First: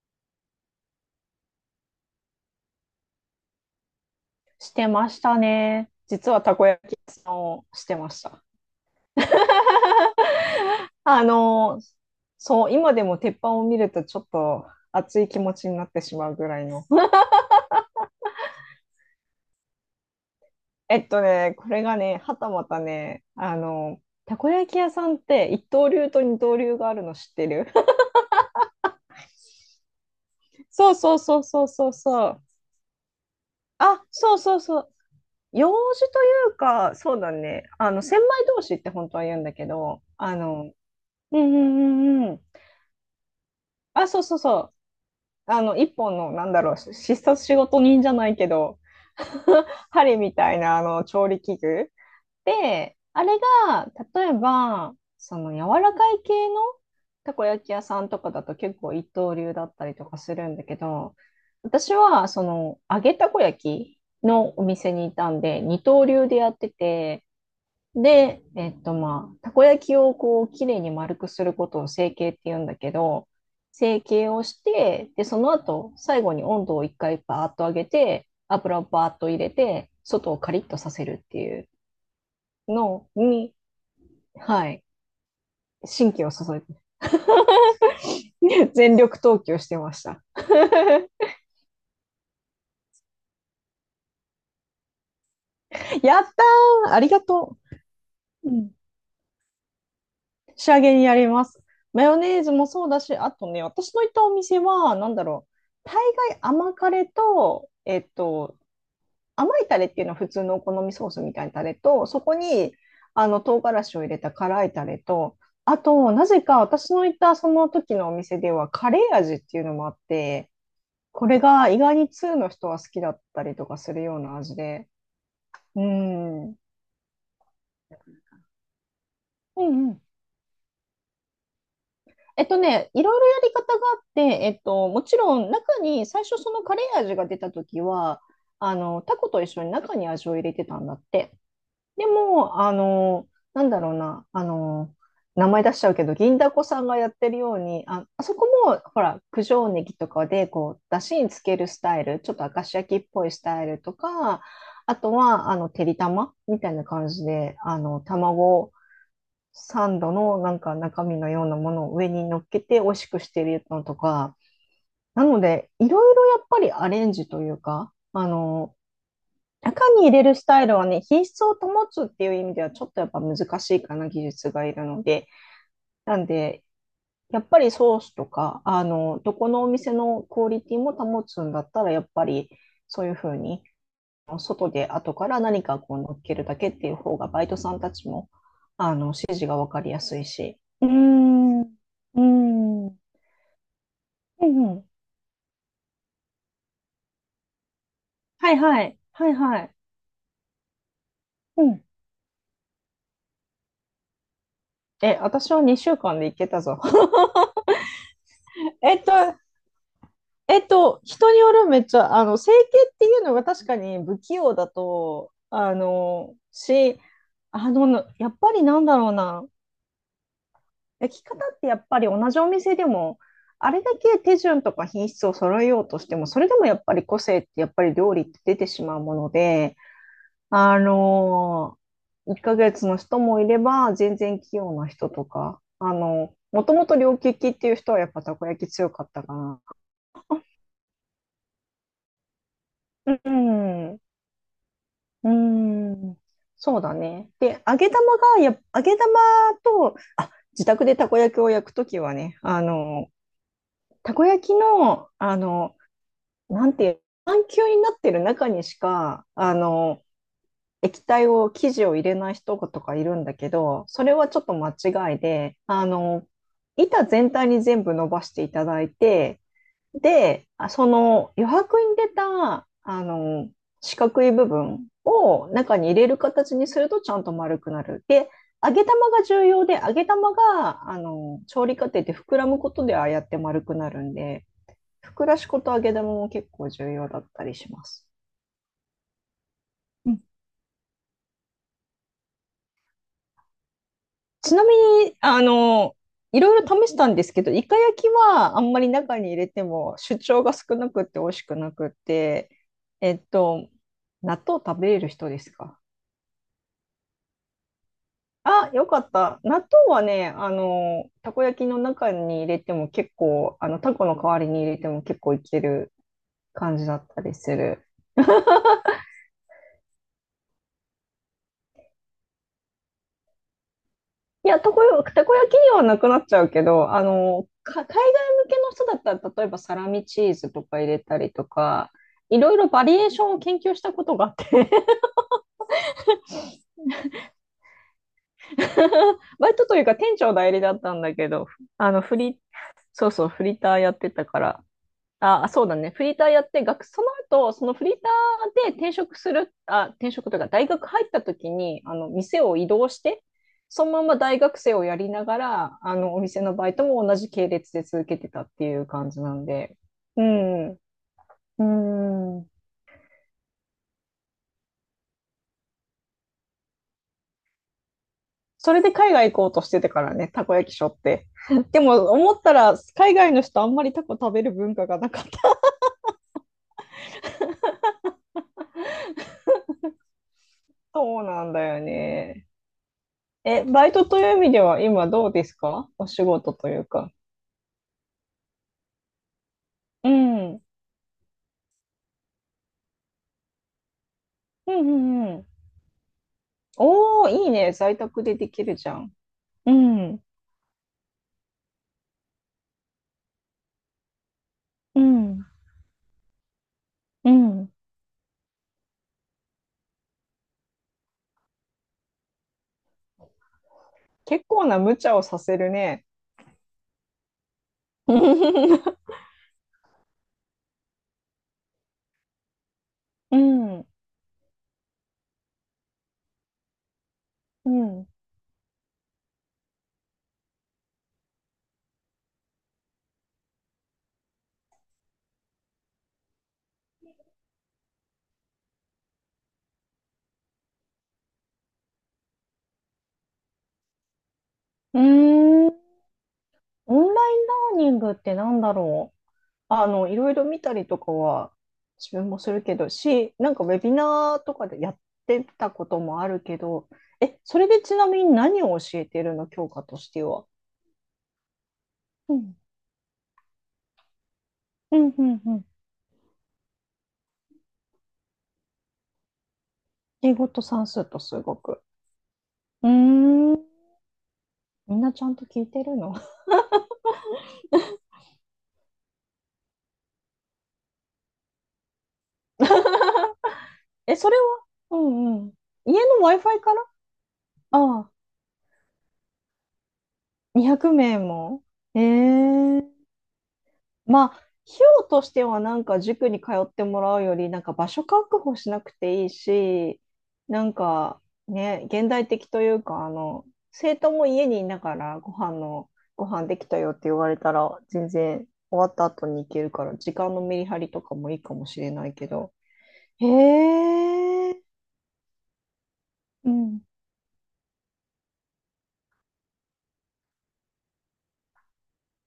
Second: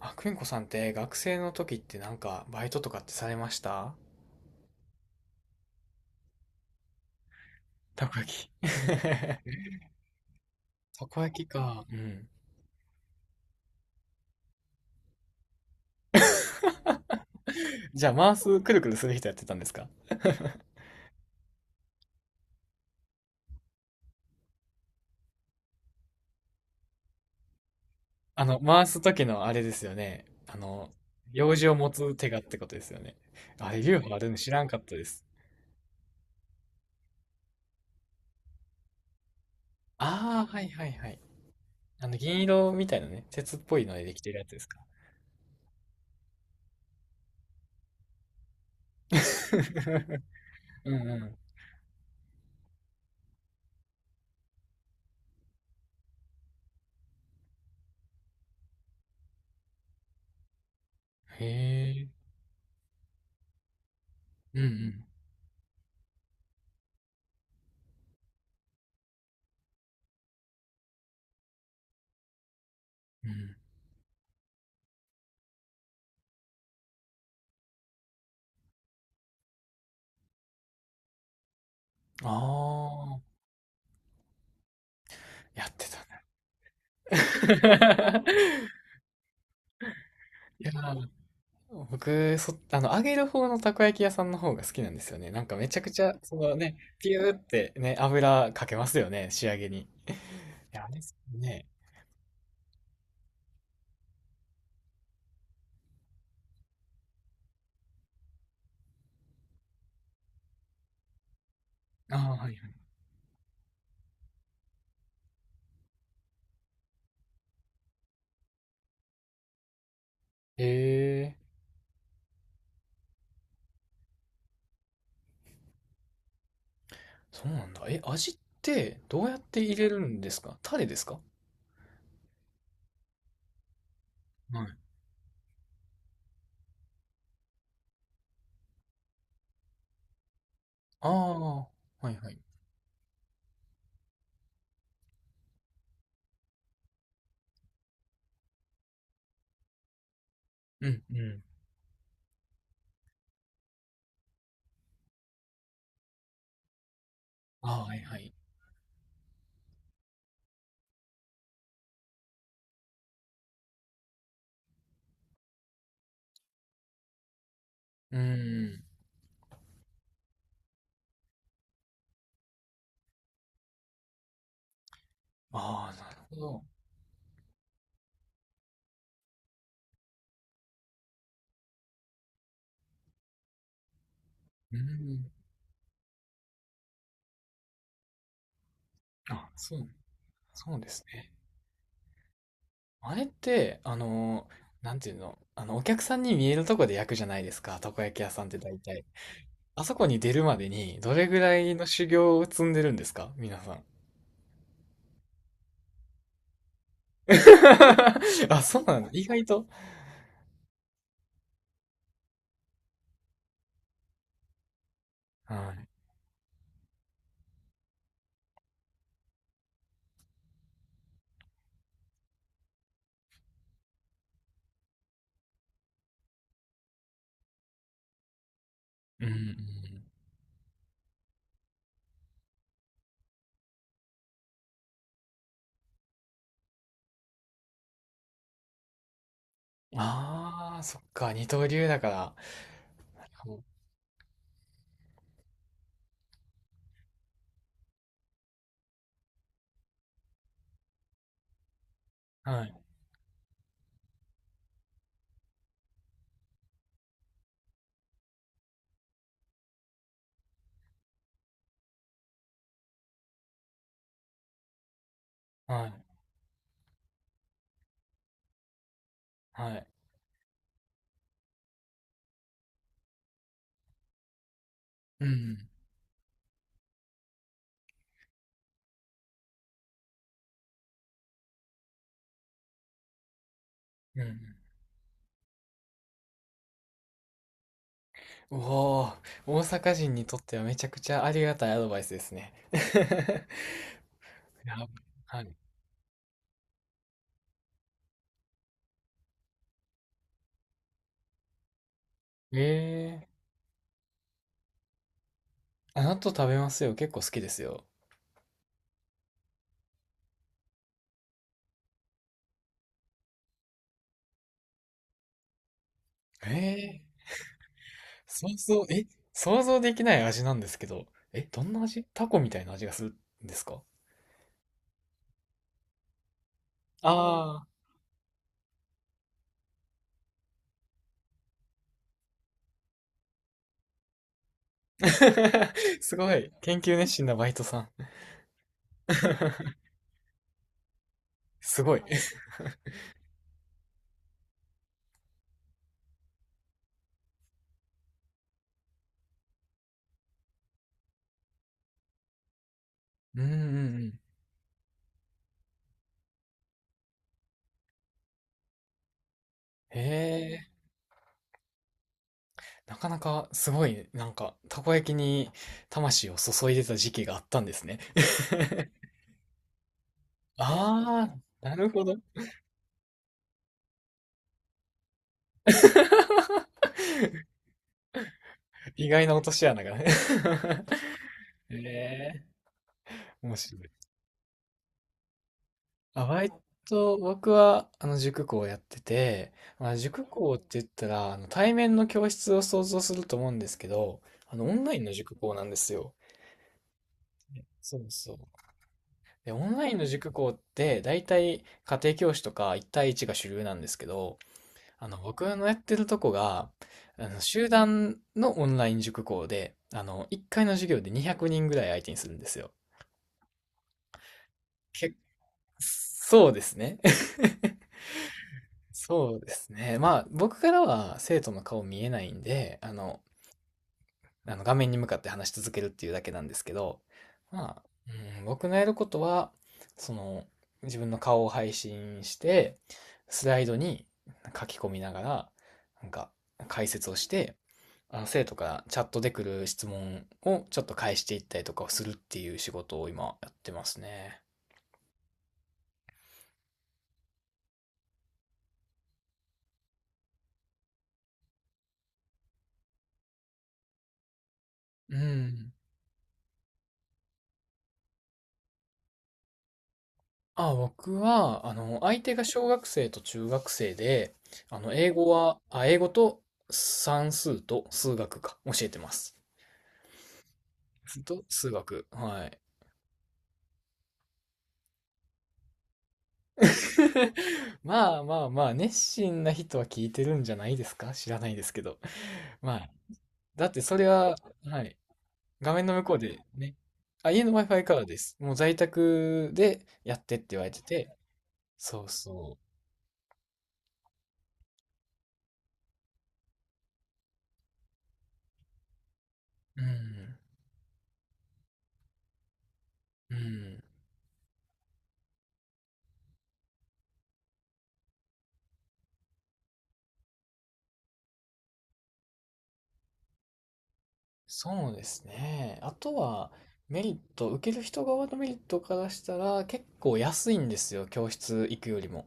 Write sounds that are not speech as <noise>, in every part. あ、くんこさんって学生の時ってなんかバイトとかってされました？してましたね。実はたこ焼き屋さんをしてたまこした。焼き。<laughs> <laughs> たこあ焼きの、か。うん。そう、今でも鉄板を見るとちょっと熱い気持ちになってしまうぐらいの。<laughs> じゃあ回す、くるくるする人やってたんですか？これがね、はたまたね、たこ焼き屋さんって一刀流と二刀流があるの知ってる？ <laughs> あの、回す時のあれですよね。あの、そうそうそう用そ事うをそ持うつそ手がっう。てことですよね。あれ、流あ、派あるそのう知そうらんかっそう。たです。用事というか、そうだね。千枚通しって本当は言うんだけど、ああ、はいはいはい。うんうあの、んう銀ん、色みたいなね、鉄っぽいのであ、できそうてそるうやつでそすう。か？ 一本の、なんだろう、必殺仕事人じゃないけど、<laughs> 針 <laughs> みたいな、うん調う理器具。で、あれが、例えば、その、柔らかい系のたこ焼き屋さんとかだと結構一刀流だったりとかするんだけど、ん。へ私え。は、その、揚げたこ焼きのうんおう店ん。にいたんで、二刀流でやってて、で、まあ、たこ焼きをこう、きれいに丸くすることを成形って言うんだけうど、ん。成形をして、で、その後、最後に温度を一回バーッと上げて、油をバーッと入れて、外をカリッとさせるっていうあのあ、に、はい、やってた神ね。経を注いで、<laughs> <laughs> 全力投球してました。いやー、僕、あの、揚げる方のたこ焼き屋さんの方が好きなんですよね。なんかめちゃく <laughs> ちゃ、やっそのね、たー、ありピがューっとてね、う。油うかん。けますよね、仕上げに。い仕上や、あれげでにやすりよます。ね。マヨネーズもそうだし、あとね、私の行ったお店は、なんだろう、大概甘カレと、甘いタレっていうのは普通のお好みソースみたいなタレと、ああ、そこはいはい。にあの唐辛子を入れた辛いタレと、あと、なぜか私の行ったその時のお店ではカレー味っていうのもあって、へこえ、れが意外に通の人は好きだったりとかするような味で。うん。うんそうなんだ。え、味ってどうやってう入れるん。んですか？タレですか？いろいろやり方があって、はい。もちろん中に最初そのカレー味が出た時は、タコと一緒に中に味を入れてたんだっあて。あ、はでいはい。も、なんだろうな、名前出しちゃうけど、銀だこさんがやってるように、あ、あそこも、ほら、九条ネギとかで、こう、うだんしうにつん。けるスタイル、ちょっと明石焼きっぽいスタイルとか、あとは、てりたまみたいな感じで、ああ、はいはい。卵サンドのなんか中身のようなものを上に乗っけて美味しくしてるのとか、なので、いろいろやっぱりアレンジというか、うん。中に入れるスタイルはね、品質を保つっていう意味ではちょっとやっぱ難しいかな、技術がいるので。ああ、なるなんほで、ど。やっぱりソースとか、どこのお店のクオリティも保つんだったら、やっぱりそういうふうに、外うで後ん。から何かこう乗っけるだけっていう方が、バイトさんたちも、指示あ、がわそかう、りやすいし。そううーですね。ん、うーん、うんあれって、あうのー、ん、なんていうの、あの、お客さんに見えるとこで焼くじゃないですか、たこ焼き屋さんっはいて大はい、体。はいはい。あそこに出るまでに、どれぐらういん。の修行を積んでるんですか、皆さん？え、私は2週間で行けたぞ。<laughs> <laughs> あ、そうえなんっだ。と、意外と。人によるめっちゃ、整形っていうのが確かに不器用だと、はあい。の、し、あの、やっぱりなんだろうな、焼き方ってやっぱり同じお店でも、あれだけ手順とか品質を揃えようとしても、それでもやっぱり個性ってやっぱり料理って出てしまうもうん、ので、うあの、1ヶ月の人もいれば、全然器用な人とか、もともと両利きっていう人はやっぱたこ焼き強かったかな。ん。ああ、そっか、二刀流だから。うん。うーん、そうだね。で、揚げ玉と、あ、自宅でたこ焼きを焼くときはね、はい、たこ焼きの、なんていう、半球になってる中にしか、液体を、生地を入れない人とかいるんだけど、それはちょっと間違いで、はい、板全体に全部伸ばしていただいて、はい。で、あその余白に出た、四角い部分うをん、中に入れる形にするとちゃんと丸くなる。で、揚げ玉が重要で、揚げ玉が、調理過程で膨らむことでああやって丸くなるんうん。で、膨らし粉と揚げ玉も結構重要だったりします。おおー、大阪う人ん、にとってはめちゃくちゃありがたいアドバイスですね。<laughs> ちなみやばい。に、はい。いろいろ試したんですけど、イカ焼きはあんまり中に入れても主張が少なくって美味しくなくって、ええっえ、と、納豆食べれる人ですか？納豆食べますよ。結構好きですよ。あ、よかった。納豆はね、たこ焼きの中に入れても結構、タコの代わりに入れても結構いけるえ感じだえ、ったりする。想像、え、想像できない味なんですけど、え、どんな味？タコみたいな味がするんですか？いや、たこ焼きにはなくなっちゃうけど、ああ海外向けの人だったら、例えばサラミチーズとか入れたりとか、いろいろバリエーションを研究したことがあって ー、<laughs> すごい。研究熱心なバイトさん。<laughs> バイトという <laughs> か店長代理だったんだけど、すあごの、い。フリ、そうそう、フリーターやってたから、あ、そうだね。フリーターやって、その後、そのフリーターで転職する、あ、転職というか、大学入った時に、店を移動して、うんうそのんうままん。大学生をやりながら、お店のバイトも同じ系列で続けてたっていう感じなんで。へうえ、ん。うん。なかなかすごいね、なんか、たこ焼きに魂を注いでた時期があったんですね。それで <laughs> 海外行こうとしててからね、たこ焼きしょって。ああ、<laughs> <laughs> なでるほも、ど。思ったら、海外の人あんまりタコ食べる文化がなかった。<laughs> 意外な落とし穴がね。そうなんだ <laughs> へよえ、ね。面え、白バい。イトという意味では今どうですか？お仕あ、バイ事というか。ト、僕は、あの、塾講をやってて、まあ、う塾ん。う講っんて言ったら、あの、対面の教室を想像すると思うんですけど、あの、オうンラインのんう塾ん。講なんですよ。おー、いいね。在そう宅そでう。できるじゃん。で、オうンラインのん。塾講って、大体、家庭教師とか、一対一が主流なんですけど、うあの、ん。僕のやってるとこが、あうの、集ん。団のオンライン塾講で、あの、1回の授業で200人ぐらい相手にするんですよ。結構な無け、茶をさせるね。そうですね。<laughs> そうですね。まあ、僕からは生徒の顔見えないんで、あの、うん。あの画面に向かって話し続けるっていうだけなんですけど、うまあ、ん。うん、僕のやることは、その、自分の顔を配信して、スライドに書き込みながら、なんか、解説をして、あの、生徒からチャットで来る質問をちょっと返していったりとかをするっていう仕事を今やってますね。うーん。オンラインラーニングってなんだろう。いろいろ見たりとかは自分もするけど、なんかウェビナーとかでやっうてたん。こともあるけど、え、それでちなみに何を教えてるの？教科としては。あ、僕は、あの、相手うがん。小学生と中学生で、あの、うん、英う語ん、うは、ん。英語と算数と数学か、教えてます。英語と算数と数と、数学。学。はい。うーん。みんなちゃんと聞いてるの？ <laughs> まあまあまあ、熱心な人は聞いてるんじゃないですか、知らないですけど。まあ、<laughs> だってそれえ、そは、れは？はい。うんうん。画面家の向こうの で Wi-Fi かね。ら？あ、家の Wi-Fi かあらあ、です。もう在宅でやってって言われて200て。名も？えそうそえ、まあ、費用としてはなんか塾に通ってもらうより、なんか場所確保しなくていいう。うし、ん。なんかね、現代的というか、うん。生徒も家にいながらご飯の、ご飯できたよって言われたら、全然終わった後に行けるから、時間のメリハリとかもいいかもしれないけど。へえ、そうですね。あとうは、ん。メリット、受ける人側のメリットからしたら、結構安いんですよ、教室行くよりも。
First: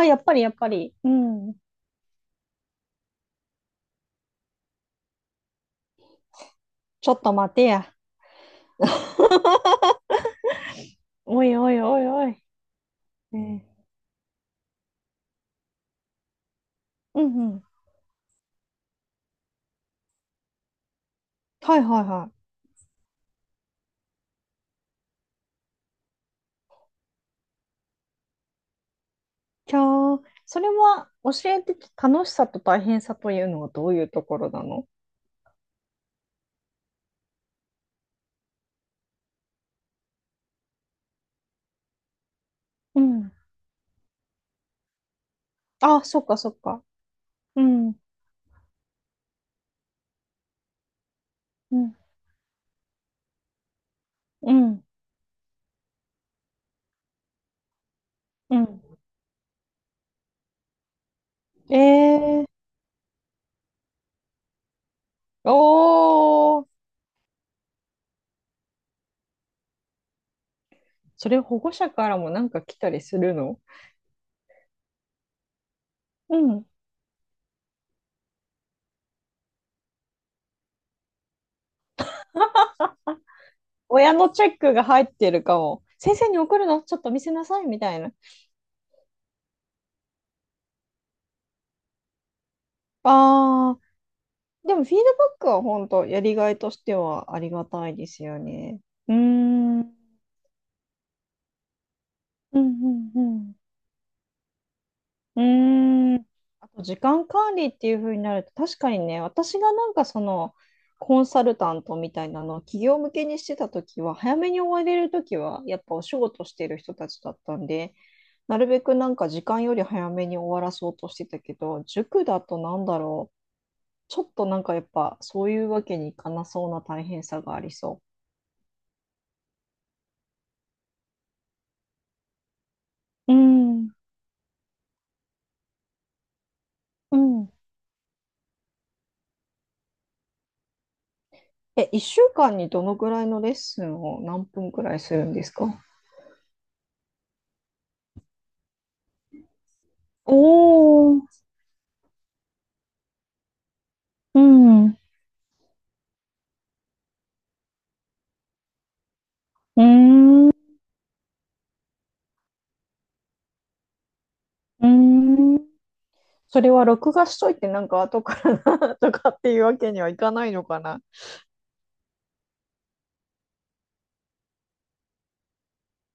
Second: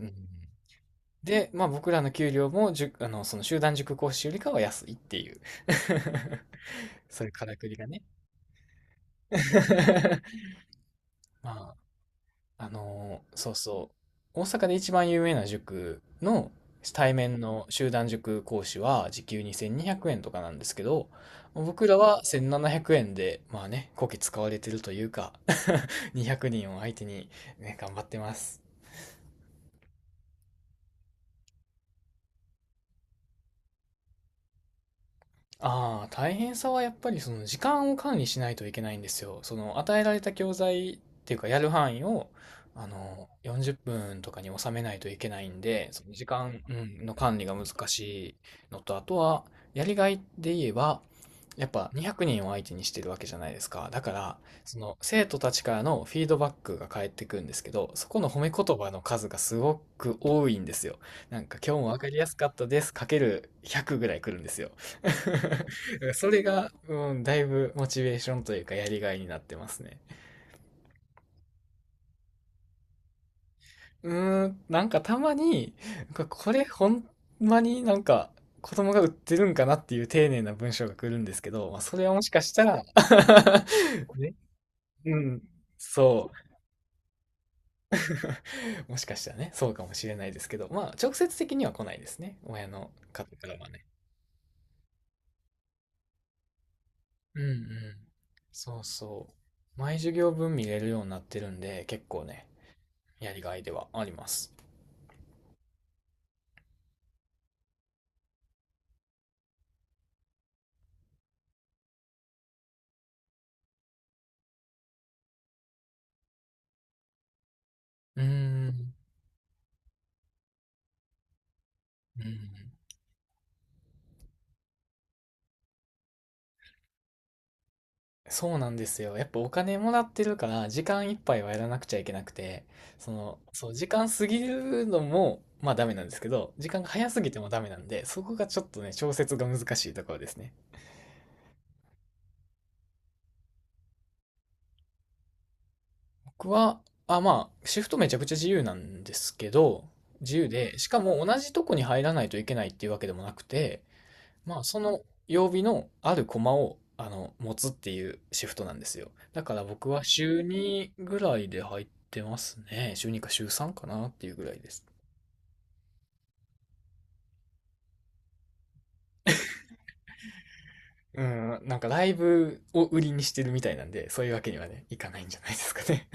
うん、やっぱりやっぱり。うで、ん。まあ僕らの給料も、あの、その集団塾講師よりかは安いっていう。<laughs> ちょっそういとうか待らてくりがや。ね。<laughs> おいおまいおいおい。ああのーそうねえ、そう。大阪で一番有名な塾の対う面んうん。の集団塾講師は時給2200円とかなんですけど、はい僕らはいははい。1700円で、まあね、こき使われてるというか。 <laughs> 200人を相手に、ね、頑張ってます。じゃあ、それは教えて楽しさと大変さというのはどういうところなの？ああ、大変さはやっぱりその時間を管理しないといけないんですよ。その与えられた教材っていうかやる範囲をあうのん。40分とかに収めないといけないんで、あ、そのそっ時かそっ間、うか。んの管理がう難ん。しいのと、あとはやりがいで言えば、やっうぱん。200人を相手にしてるわけじゃないですか。だから、うそん。の生徒たちからのフィードバックが返ってくるんですけど、そこの褒めう言ん。葉の数がすごく多いんですよ。なんか今え日もわかりやすー。かったです、かける100ぐらい来るんですよ。<laughs> それおー。が、うん、だいぶモチベーションというかやりがいになってますね。それ保護者からもなんか来たりするの？うーん、なんかたまに、こうこれん。ほんまになんか子供が売ってるんかなっていう丁寧な文章が来るんですけど、まあ、それはもしかしたら。 親 <laughs> のね、チェックが入っうてん、るかも。先生そに送るのちょっと見せなさいみたいな。う、もしかしたらね、そうかもしれないですけど、まあ直接的には来ないですね。親の方からはあ、ね。でもフィードバックは本当やりがいとしてはうあんうりがん。たいですよそね。ううーそう。ん。う毎ん授業分見れるようになってるんで、結構ね、うやりんがいではあります。うん。うーん。あと時間管理っていう風になると確かにね、私がなんかそのコンサルタントみたいなのを企業向けにしてた時は早めに終われる時はやっぱお仕事してる人たちだったんで、うーなるべくん、なんか時間より早めに終わらそうとしてたけど、う塾ん。だとなんだろう。ちょっとなんかやっぱそういうわけにいかなそうな大変さがありそそうなんですよ。やっぱお金もらってるから、時間いっぱいはやらなくちゃいけなくて、そう。うの、そう、時ん間過ぎるのも、まあダメなんですけど、時間が早うすぎてもん。ダメなんで、そこがちょっとね、調節が難しいところですね。え、1週間にどのぐらいのレッスンを何分くらいするんですか？僕は、まあ、シフトめちゃくちゃ自由なんですけど、自由で、しかおもー、同じとこに入らないといけないっていうわけでもなくて、うまあ、そん、うの曜日のあるコマを、あの、持つっていうシフトなんですよ。だからー僕は週ん、う2ぐらいで入ってますね。週2か週3かなっていうぐらいです。ーん。それは録画しといてなんか後からな <laughs> とかっていうわけにはいかないのかな。うん、なんかライブを売りにしてるみたいなんで、そういうわけにはね、いかないんじゃないですかね。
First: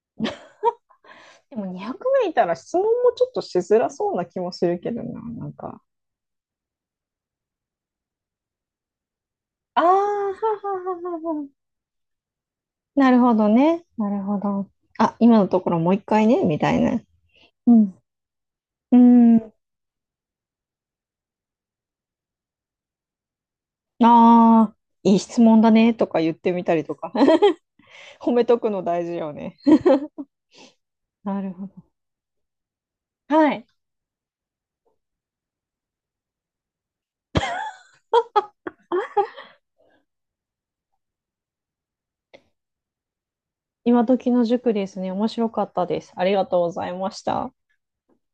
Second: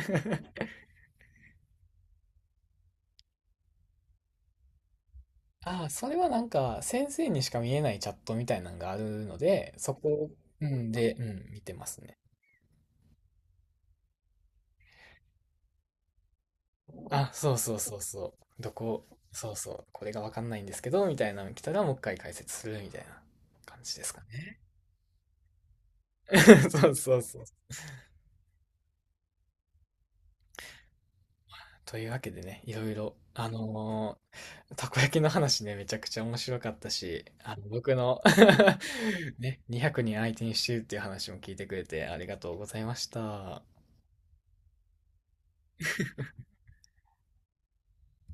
でも200名いたら質問もちょっとしづらそうな気もするけどな、なん <laughs> か。ああ、それはなんか先生にしか見えないチャットみたいなのがあるので、ああはそこ、うんはで、はうはは。ん、見てますね。なるほどね。なるほど。あ、今のところもう一回ね、みたいな。あ、そううそうん。そうそう。どうこ、そん。うそう、これがわかんないんですけど、みたいなの来たらもう一回解説するみたいな感じですかね。ああ、いい質問だねとか言って <laughs> みたりそうとか。そうそう。褒めとくの大事よね。なるほど。というわけでね、いろいろ、あはい。のーたこ焼きの話ね、めちゃくちゃ面白かったし、あの、僕の、 <laughs> ね、200人相手にしてるっていう話も聞いてくれてありがとうございました。今時の塾ですね。面白かったです。ありがとうございました。